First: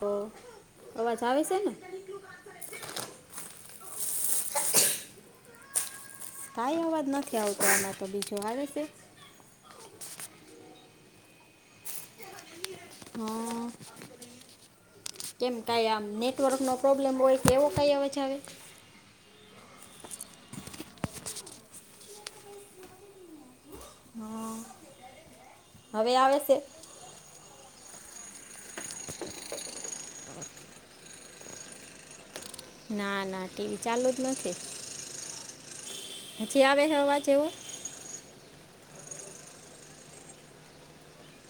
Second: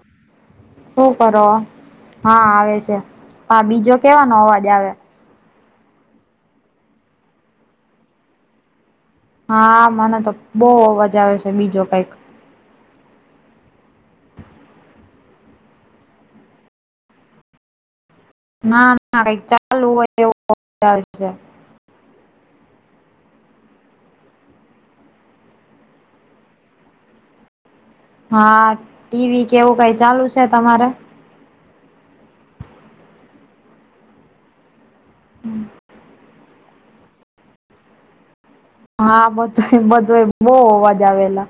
હ. શું કરો હા આવે છે હા બીજો કેવાનો અવાજ આવે. કાંઈ અવાજ નથી આવતો આમાં તો બીજો આવે છે. હા મને તો બહુ અવાજ આવે છે બીજો કંઈક. હ. કેમ કાંય આમ નેટવર્કનો પ્રોબ્લેમ હોય કે એવો કાય અવાજ આવે. ના ના કઈ ચાલુ હોય એવો અવાજ આવે છે. હ. હવે આવે સે. હા ટીવી કે એવું કાઈ ચાલુ છે તમારે. ના ના ટીવી ચાલુ જ નથી. [inaudible] હજી આવે હે અવાજ એવો. હા બધાય બધુંય બઉ અવાજ આવે એલા.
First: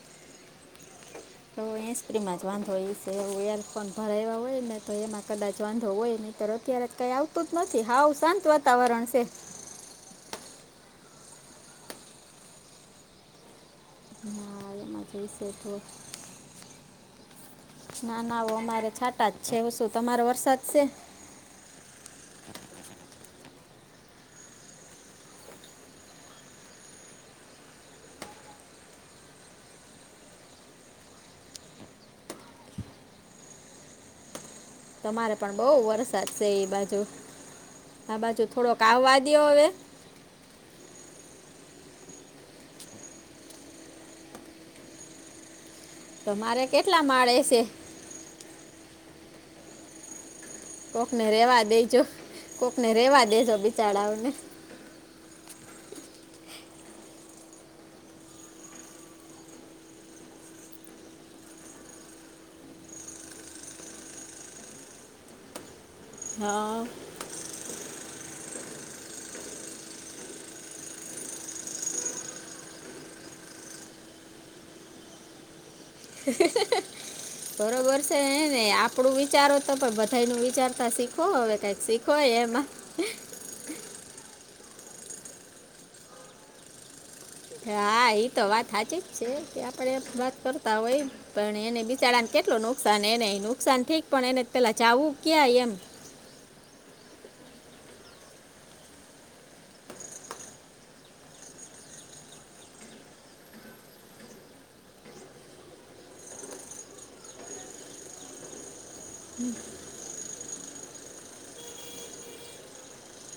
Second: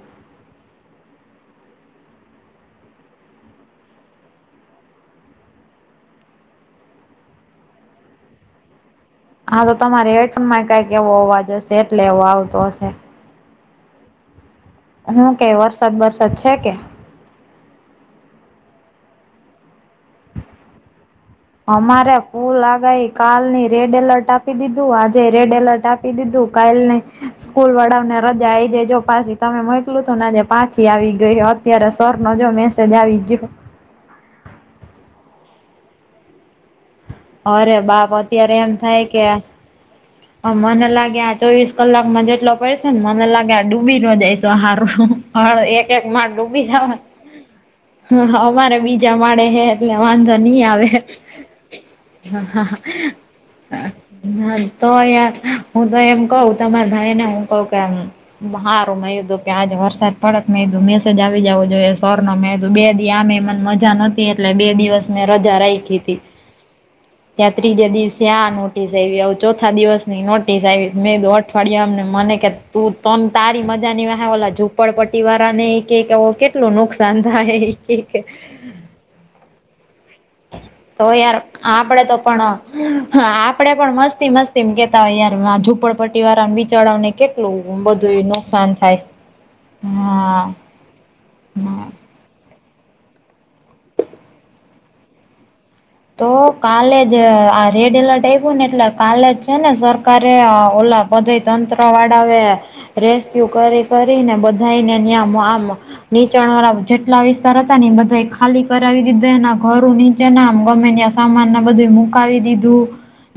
તો હેંસ્પ્રીમાં જ વાંધો હઈશે એવુ યરફોન ભરાયવા હોય ને તો એમાં કદાચ વાંધો હોય નકર અત્યારે. કાઈ આવતું જ નથી હાવ શાંત વાતાવરણ છે. હા તો તમારે હેડફોનમાં કાંઈક એવો અવાજ હશે એટલે એવો આવતો હશે. હા એમાં શું જોઈશે કે તો વરસાદ બરસાદ છે કે. ના ના અમારે છાંટા જ છે શું તમારે વરસાદ છે. અમારે ફૂલ આગાહી કાલની રેડ એલર્ટ આપી દીધું આજેય રેડ એલર્ટ આપ. પી દીધું કાલ ની સ્કૂલવાળાવને રજા આઈ જો પાછી તમે મોઈકલું તું ને આજે પાછી આવી ગઈ હોત. અત્યારે સરનો જો મેસેજ આવી ગયો. તમારે પણ બહુ વરસાદ છે ઈ બાજુ અરે બાપ આ બાજુ થોડોક આવવા દયો હવે. અમને લાગે આ ચોવીસ કલાકમાં જેટલો પડશે ને મને લાગે આ ડૂબી ન જાય તો હારુ. હા એક એક માળ તો મારે ડૂબી જવા કેટલા માળે છે અમારે બીજા માળે હે. એટલે વાંધો નહી આવે કોકને રહેવા દેજો હ હા. કોકને રહેવા દેજો બિચારાઓને તો યાર હું તો એમ કઉ તમારા ભાઈ ને હું કહ કેમ. હારું મે કીધું કે આજે વરસાદ પડત મેધું મેસેજ આવી જવું જોઈએ સર નો મેંધુ બે દી આમે મ. મજા નથી એટલે બે દિવસની મેં રજા રાયખી હતી. હમ. ત્યાં ત્રીજે દિવસે આ નોટિસ આવી આવ. ચોથા દિવસની નોટિસ આવી મેં અઠવાડિયામને મને કે તું તન તારી મજાની વા ઓલા. પડપટ્ટટી વાળા કે કેટલું નુકસાન થાય બરોબર છે એક ને આપણું વિચારો તો પણ બધાયનું વિચારતા તો શીખો યાર હવે કંઈક આપડે શીખો તો પણ એમાં હા આપડે પણ મસ્તી મસ્તી કેતા હોય યાર ઝપડપટ્ટી વાળા બચળ ને કેટ હા એ તો વાત સાચી જ છે કે આપણે વાત હા કરતા હોય. પણ એને હા બિચારડાને કેટલો નુકસાન એને નુકસાન ઠક પણ એને પેલા ચાવું ક્યાંય એમ તો કાલે જ આ રેડ એલર્ટ આવ્યું ને એટલે કાલે જ છે ને સરકારે ઓલા બધા તંત્ર વાળા એ રેસ્ક્યુ કરી કરીને બધાને ન્યામ આમ નીચાણ વાળા જેટલા વિસ્તાર હતા ને બધા ખાલી કરાવી દીધા એના ઘર નીચેના ગમે સામાન ના બધું મુકાવી દીધું.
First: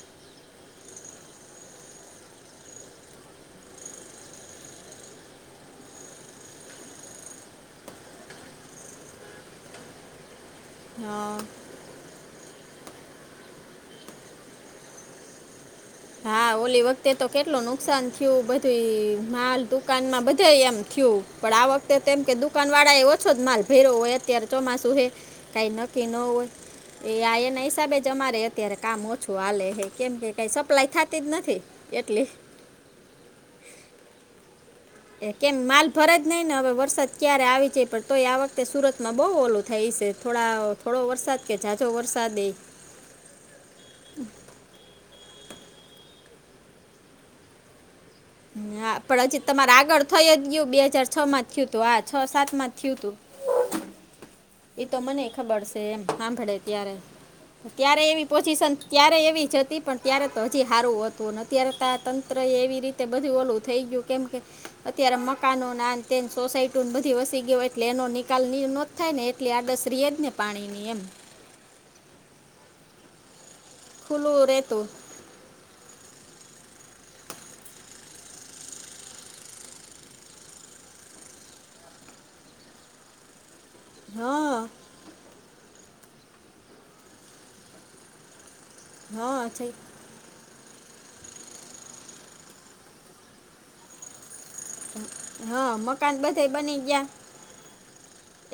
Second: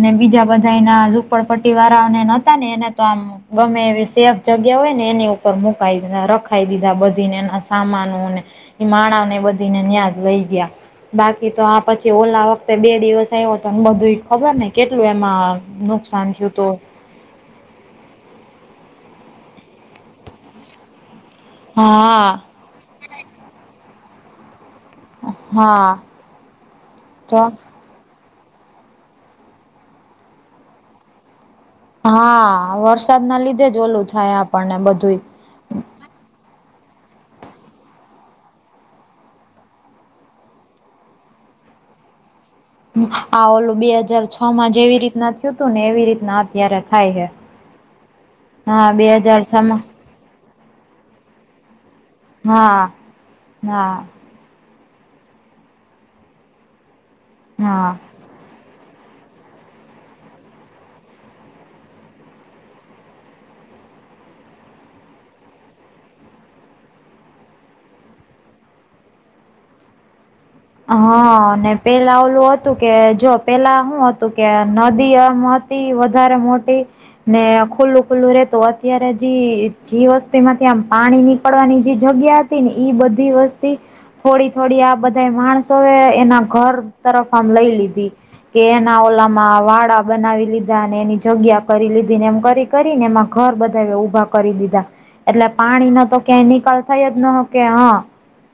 ને બીજા બધા એના ઝપડપટ્ટી વાળાને નહોતા ને એના તો આમ ગમે એવી સેફ જગ્યા હોય ને એની ઉપર મુકાઈ દીધા રખી દીધા બધીને એના સામાનોને એ માણ ને બધીને ન્યાદ લઈ ગયા હા બાકી તો આપ પછી ઓલા વખતે બે દિવસ આવ્યો તોને બધું ખબર ને કેટલું એમાં નુકાન હા ઓલી વત તે તો કેટલું નુકસાન થયું બધી માલ દુકાનમાં બધે એમ થયું. પણ આ વખતે તેમમ કે હા દુકાન વાળા એ ઓછો જ માલ ભેરો્યો હોય અત્યારે ચોમાસું હે કઈ હા નકી ન હોય એ આ એ તો ન હિસાબે જ અમારે અત્યારે કામ ઓછું આલે હ કેમ કે કઈ સપ્લાય થતી જ નથી. એટલે હા વરસાદ ના લીધે જ ઓલું થાય આપણને બધું. એ કેમ માલ ભરે જ નહીં ને હવે વરસાદ ક્યારે આવી જ પણ તો એ આ વખતે સુરતમાં બહુ ઓલું થાય છે થોડા થોડો વરસાદ કેહે જાજો વરસાદે આ ઓલું બે હાજાર છ માં જેવી રીતના થયું તું ને એવી રીતના અત્યારે થાય છે. [inaudible] હા પણ હજી છ તમારે માં આગળ થઈ જ ગયું બે હાજર છ માં થયું હતું હા છ સાત માં હા થયું તું હા એ તો મને ખબર છે એમ સાંભળે ત્યારે હા ત્યારે એવી પોઝિશન ક્યારે એવી જ હતી પણ ત્યારે તો હજી સારું હતું અત્યારે તો તંત્રએ એવી રીતે તે બધું ઓલું થઈ ગયું કેમ કે અત્યારે મકાનો ના તે સોસાયટી બધી વસી ગયો હોય એટલે એનો નિકાલ ન થાય ને એટલે આ દસરી જ ને પાણીની એમ હા અને પેલા ઓલું હતું કે જો પેલા શું હતું ખુલ્લું કે રહેતું નદી આમ વધારે મોટી ને ખુલ્લું ખુલ્લું રે તો અત્યારે જે જે વસ્તી માંથી આમ પાણી નીકળવાની જે જગ્યા બધી વસ્તી થોડી હા થોડી આ બ માણસો એ એના ઘર તરફ આમ લઈ લીધી કે એના હા ઓલામાં છે વાડા બનાવી લીધા અને એની જગ્યા કરી લીધી એમ કરી કરીને એમાં ઘર બધા ઉઊભા કરી દીધા એટલે હા પાણી ન મકાન તો ક્યાય બધે નિકાલ બની ગયા થઈ જ ન કે હા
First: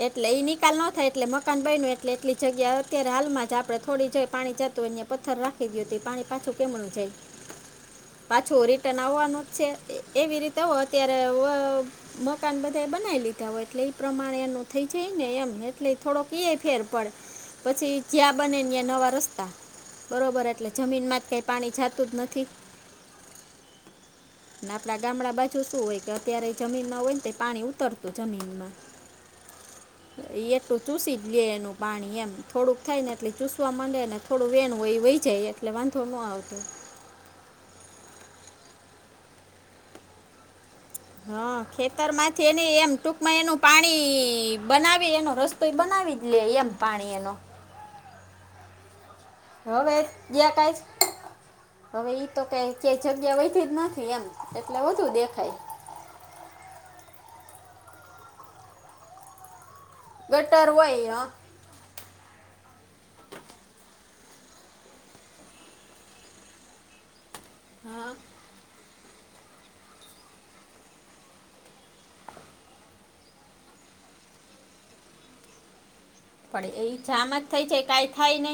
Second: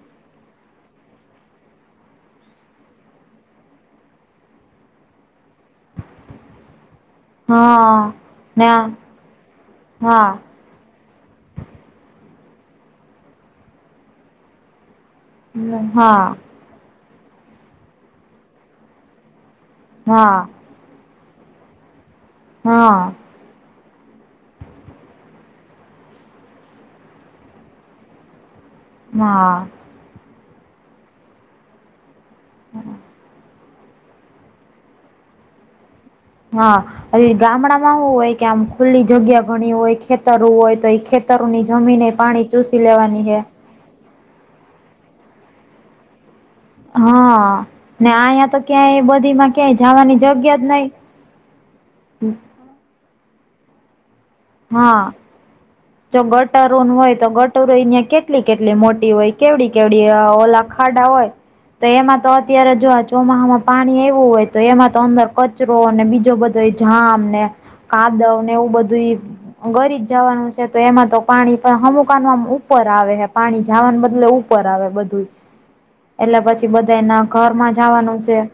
એટલે ઈ નિકાલ ન થાય એટલે મકાન બન ન એટલે એટલી જગ્યા અત્યારે હાલમાં જ આપડે થોડી જોઈ પાણી જતું. પથ્થર રાખી દી હતી પાણી પાછું કેમું છેાય હા પાછોરી ના ટનાવવાનું જ છે એવી હા રીતે અત્યારે મકાન બધા બનાવી લીધા હોય એટલે એ પ્રમાણે એનું થઈ જાય ને એમ હા એટલે થોડોક હા એ ફેર પડે પછી જ્યાં બનેને નવા રસ્તા હા બરાબર એટલે જમીનમાં જ કાંઈ પાણી જાતું જ નથી હ. ના આપડા ગામડા બા જો શું હોય કે અત્યારે જમીનના હોય ને તો પાણી ઉતરતું જમીનમાં મા. એટલું ચુસી જ લે એનું પાણી એમ થોડુંક થાય ને એટલી ચુ સવા મડે ને થોડું વેણું એ વહી જાય એટલે વાંધો ન આવે હા ગામડામાં હુ હોય કે આમ ખુલ્લી જગ્યા ઘણી હોય ખેતર હોય તો હા ખેતરોની જમીને ખેતરમાંથી પાણી એને ચૂસી એમ લેવાની ટૂંકમાં હૈ એનું પાણી બનાવી એનો રસ્તોય બનાવી જ લે એમ હ પાણી એનો ને આંયા તો ક્યાં એ બધી માં હવે જ્યા કાઈ હવે ઈ તો કઈ જે જગ્યા વહીથી જ નથી એમ એટલે હા વધુ દેખાય જો ગટારોનુ હોય તો ગટારું અહિયાં કેટલી કેટલી મોટી હોય કેવડી કેવડી ઓલા ગટર ખાડા હોય હં તો એમાં તો અત્યારે જો આ ચોમાહામાં પાણી આયવું હોય તો એમાં તો અંદર કચરો ને બીજો બ ધો એ જામ ને હા કાદવ ને એવું બધું ઈ ગરી જ જાવાનું છે, તો એમાં તો પાણી અમુકાન ઉપર આવે હે પાણી જવાને બદલે ઉ પર આવે બધું એટલે પછી પણ એ બધાના જામ જ થઈ ઘરમાં છે, કાઈ જવાનું થાય છે નય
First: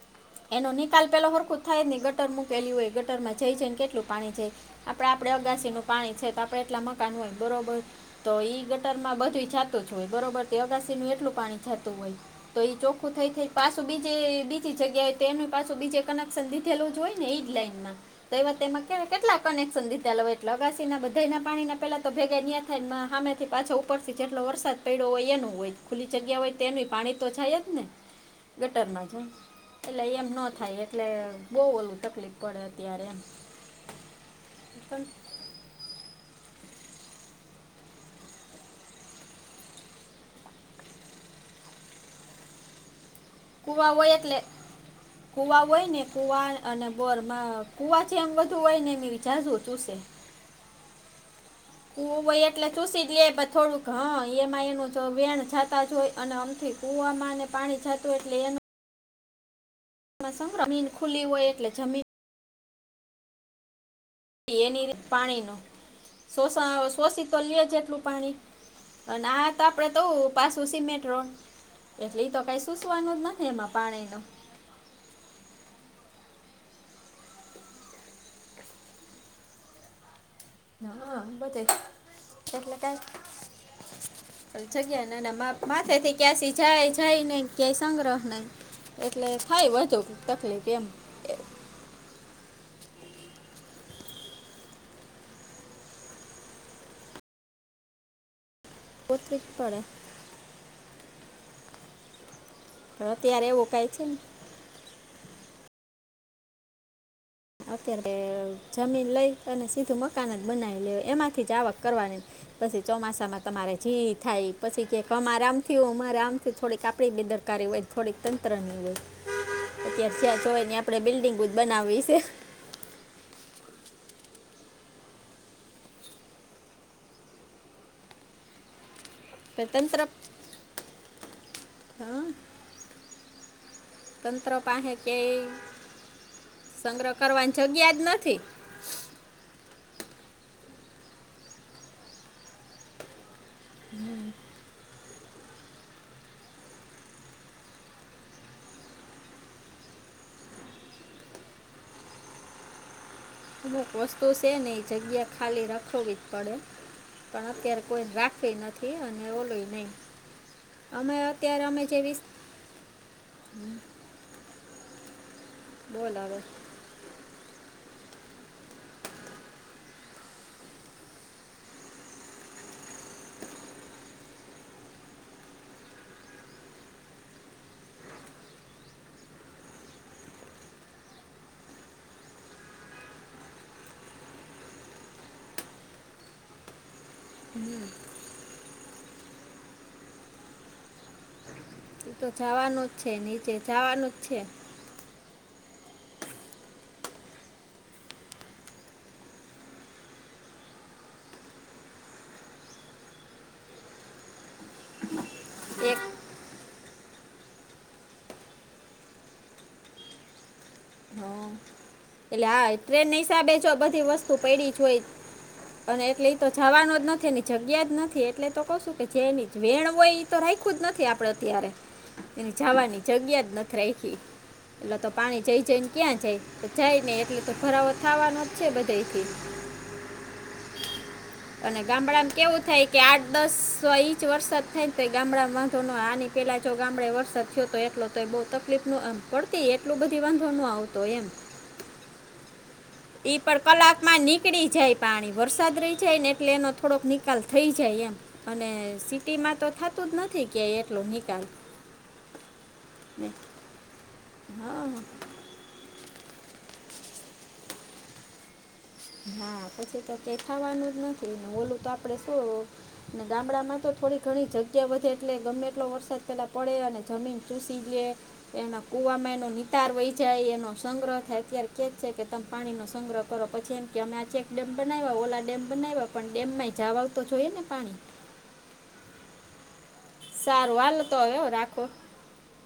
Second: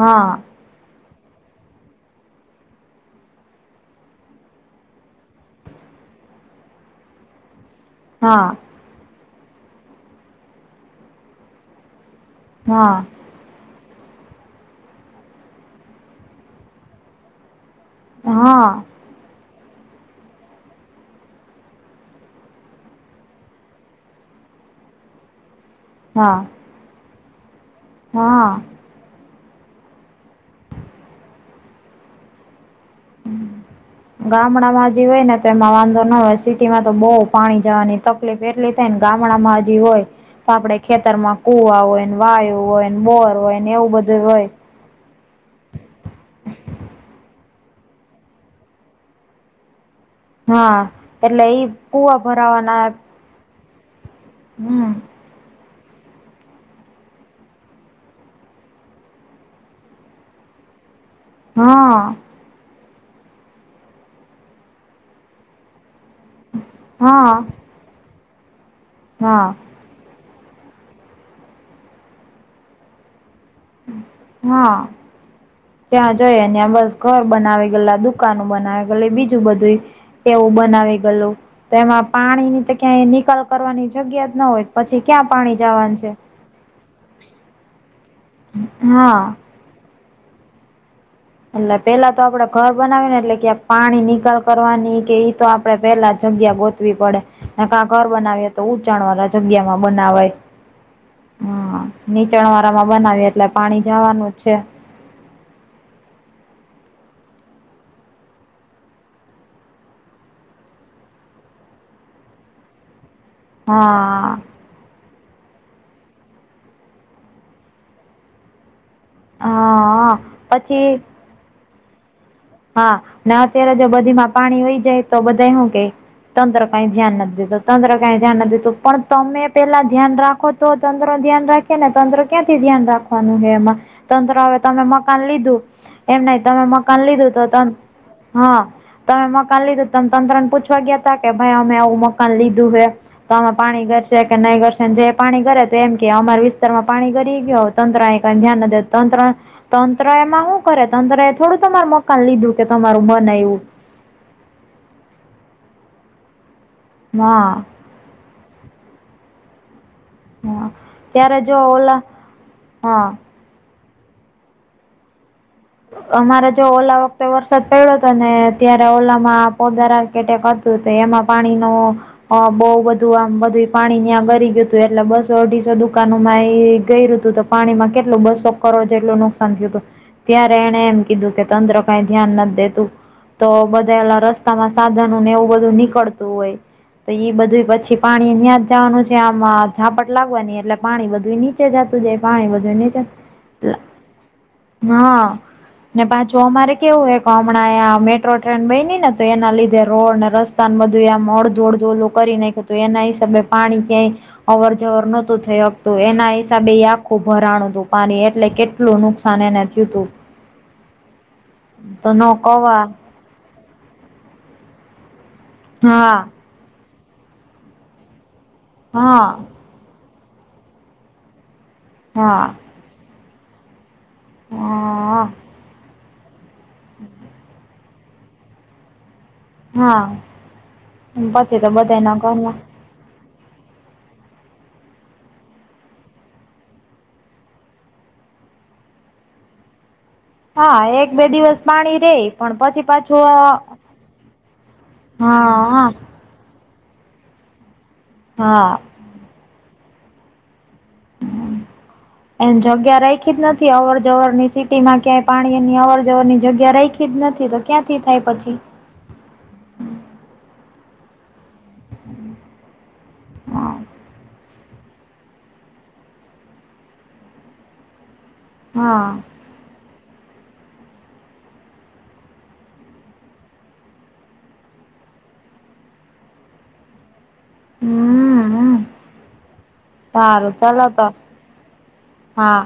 હા એનો નિકાલ પહેલો વરખું જ થાય જ નહી ગટર મૂકેલી હોય ગટરમાં જઈ જઈ ને કેટલું પાણી જાય? આપડે આપડે અગાસીનું પાણી છે, તો આપડે એટલા મકાન હોય બરોબર તો હા ઈ ગટરમાં બધું જાતું જ હોય બરોબર તે અગાસી નું એટલું પાણી જાતું હોય તો ઈ હા ચોખ્ખું થઈ થઈ પાછું બીજે બીજી જગ્યાએ તેનું પાછું બીજે કનેક્શન લીધેલું જ હોય ને ઈ જ લાઈનમાં તેવા હા તેમા કે કેટલા કનેક્શન લીધાલા હોય એટલે અગાસીના બધાયના પાણીના પેલા તો ભેગા નીયા થાય હામે થી પાછો ઉપરથી જેટલો વરસાદ પડ્યો હોય એનું હોય ખુલ્લી હા જગ્યા હોય તેનું પાણી તો થાય જ ને હા. ગટરમાં છે, એટલે એમ ન થાય એટલે બો ઓલું તકલીફ પડે અત્યારે એમ ગામડામાં પણ જે હોય ને તેમાં વાંધો ન હોય સિટીમાં તો બો પાણી જવાની તકલીફ એટલી થાય ને ગામડામાં હજી હોય તો આપડે ખેતરમાં કુવા હોય ને વાયુ હોય બોર હોય. ને એવું કુવાઓ બધું એકલે હોય કૂવા હોય ને કૂવા અને બોરમાં કૂવા જેમ વધું હોય ને એ વિચા [unintelligible] હા એટલે ઈ કુવા [unintelligible] એટલે ભરાવાના ચૂસી જ લે પણ થોડુંક હ એમાં એનું હમ તો વેણ થ તા જ હોય અને અમથી કુવામાં અને પાણી જાતું એટલે એ [unintelligible] જમીન ખુલી હોય એટલે જમી હા એની રી પાણી ન શોષણ શોષિત હા તો લેજ એટલું પાણી અને હા આ તા આપણે તો પાછું સિમેન્ટ રોડ એટલે એ તો કાય સુસવાનું જ નથી એમાં પાણી ન હ. ત્યાં જય અને બસ ઘર બનાવી ગેલા દુકાનો બનાવી ગેલી બીજું બધું એવું બનાવી હા ગલું બધે તો એમાં પાણીની તો એટલે ક્યાંય કાંઈ નિકાલ કરવાની જગ્યા ના હોય પછી જગ્યા ન ક્યાં મા પાણી માથે જવાનું છે થી ક્યાંસી જાય જાય નહી ક્યાંય સંગ્રહ નહી એટલે હા થાય વધુ તકલીફ એમ એટલે પેલા તો આપડે ઘર બનાવી્યુંને એટલે કે પાણી નિકાલ કરવાની કે તો આપડે પેલા જગ્યા બો વી પડે ને ક ઘર બનાવી તો ચાણ વાળા ઉતરી જ જગ્યામાં પડે બનાવાય હમ્મ નીચાણ વાળા માં પણ બનાવી અત્યારે એટલે એવું પાણી કાંઈ ને જવાનું જ છે. અત્યારે જમીન લઈ અને સીધું મકાન જ બનાવી લે એમાંથી જ આવક કરવાની પછી ચોમાસામાં તમારે જે હા થાય પછી કક અમારે આમ થયું અમારે આમ થય થોડીક આપડી બેદરકારી હોય થોડીક તંત્ર ની હોય. અત્યારે હા ત્યાં જોય ને પછી આપડણે બિલ્ડિંગ બુ જ બનાવવી છે. હા ના અત્યારે જો બધીમાં પાણી હોય, જાય તો બધા શું કે તંત્ર કઈ ધ્યા નથી દેતો ત્ર ક ધ્યાના દેુ પણ તમે તો પેલા તંત્ર ધ્યાન રાખો તો તંત્ર ન ધ્યાન રાખે ને તંત્ર હં, ક્યા ધ્યાન રાખવાનું હ એમાં તત્ર તંત્ર હવે તમે પાસે કે મકાન લીધું એમ ન તમે મકાન સંગ્રહ લીધુ ત કરવાની જગ્યા જ નથી હા તમે મકાન લીધું તમે તંત્ર ને પૂછવા ગયા તા કે ભાઈ અમે આવું મકાન લીધું હ તો અમે પાણી ઘરશે કે નહી ગરશે જે પાણી ઘરે તો એમ કે અમારા વિસ્તારમાં પાણી ગરી ગય તંત્ર એ ક ધ્યાન ન દે તંત્ર તંત્ર એમાં શું કરે તત્ર એ થોડું તમાર મકાન લીધું કે તમારું બનાવુ અમુક વસ્તુ છે ને એ જગ્યા ખાલી રાખવી જ પડે પણ હા અત્યારે કોઈ રાખે નથી અને ઓલોય નહી હા ત્યારે જો ઓલા વિસ હા બોલ હવે અમારા જો ઓલા વરસાદ પડ્યો હતો ને ત્યારે ઓલામાં પોદાર આકેટેક હતુ તો એમાં પાણીનો હ બઉુ બધું આમ બધું પાણીની ગરી ગયુ હતુ એટલે બસો અઢીસો દુકાનોમાં એ ગયુ હતુ, ત પાણીમાં કેટલું બસો કરોડ જેટલું નુકસાન થયું હતુ ત્યારે એણે એમ કીધું કે તંત્ર કઈ ધ્યાન નથી દેતુ તો બધાયલા રસ્તામાં સાધનો ને એવું બધું નીકળતું હોય. તો ઈ બધું પછી પાણી ન્યાં જવાનું છે આમાં ઝાપટ લાગવાની એટલે પાણી બધું ની ચે જતું એ જાય તો પાણી બધું જવાનું જ ને છે નીચે જવાનું જ છે. હા ને પાછું અમારે કેવું હો કે હમણાંં મેટ્રો ટ્રેન બનીની ને તો એના લીધે રોડને રસ્તા બધું મોડ ધોડ ધોલું કરી નાખ એના હિસાબે પાણી ક્યાંય અવર જવર નહોતું થઈ એક શકતું એના હિસાબે આખું ભરાણું હતું પાણી એટલે કેટલું નુકસાન એને યુતોબ હં. એટલે હા એ ટ્રેન નહીિસાબ બધી વસ્તુ પેડી જો હોઈ અને હા એટલે તો જવાનો જ નથી જગ્યા જ નથી એટલે તો કહશું કે જે હા એની વેણ હોય એ તો રાખું જ નથી આપણે અત્યારે હા એની જવાની જગ્યા જ નથી રાખી એટલે તો હા પાણી જઈ જઈને ક્યાં જાય. જાય ને એટલે તો ભરાવો થવાનો જ છે બધા થી હા પછી તો અને બધા ન કર ગામડામાં કેવું થાય કે આઠ દસ સો ઇંચ વરસાદ થાય ને તો ગામડા વાંધો ન આની પેલા જો ગામડાે વરસાદ થયો તો એટલો તો એ બહુ તકલીફ નમ પડતી એટલું બધી વાંધો ન હા આવતો એક બે એમ દિવસ પાણી રે પણ પછી પાછુ ઈ પણ કલાક માં નીકળી જાય પાણી હા વરસાદ હા રહી જાય ને એટલે એનો થોડોક નીળ આકાલ થઈ જાય એમ અને હા સિટીમાં તો થતું જ નથી. જગ્યા એટલો નિકાલ એમ જગ્યા રાયખી જ અવર જવર ની હા સિટીમાં ક્યાંય પાણીની અવર જવરની જગ્યા રખી જ નથી તો ક્યાંથી થાય પછી. હા પછી તો તે ખાવાનું જ નથી ને ઓોલું તો આપડે શુ અને ગામડામાં તો થોડી ઘણી જગ્યા વધે એટલે ગમે એટલો વરસાદ પહેલાં પડે અને જમીન [unintelligible] એના હા કુવામાં એનો તાર વહી જાય એનો સંગ્રહ થાય ત્યાર કે જ છે કે તમે પાણીનો સંગ્રહ કરો પછી એ કે અમે આ ચેક ડેમ બનાવ્યા ઓલા ડેમ બનાવ્યા પણ ડેમ માં જવા આવતો જોઈયએ ને પાણી હમ હમ સારું ચાલો હાલ તો હવે હો, રાખો હા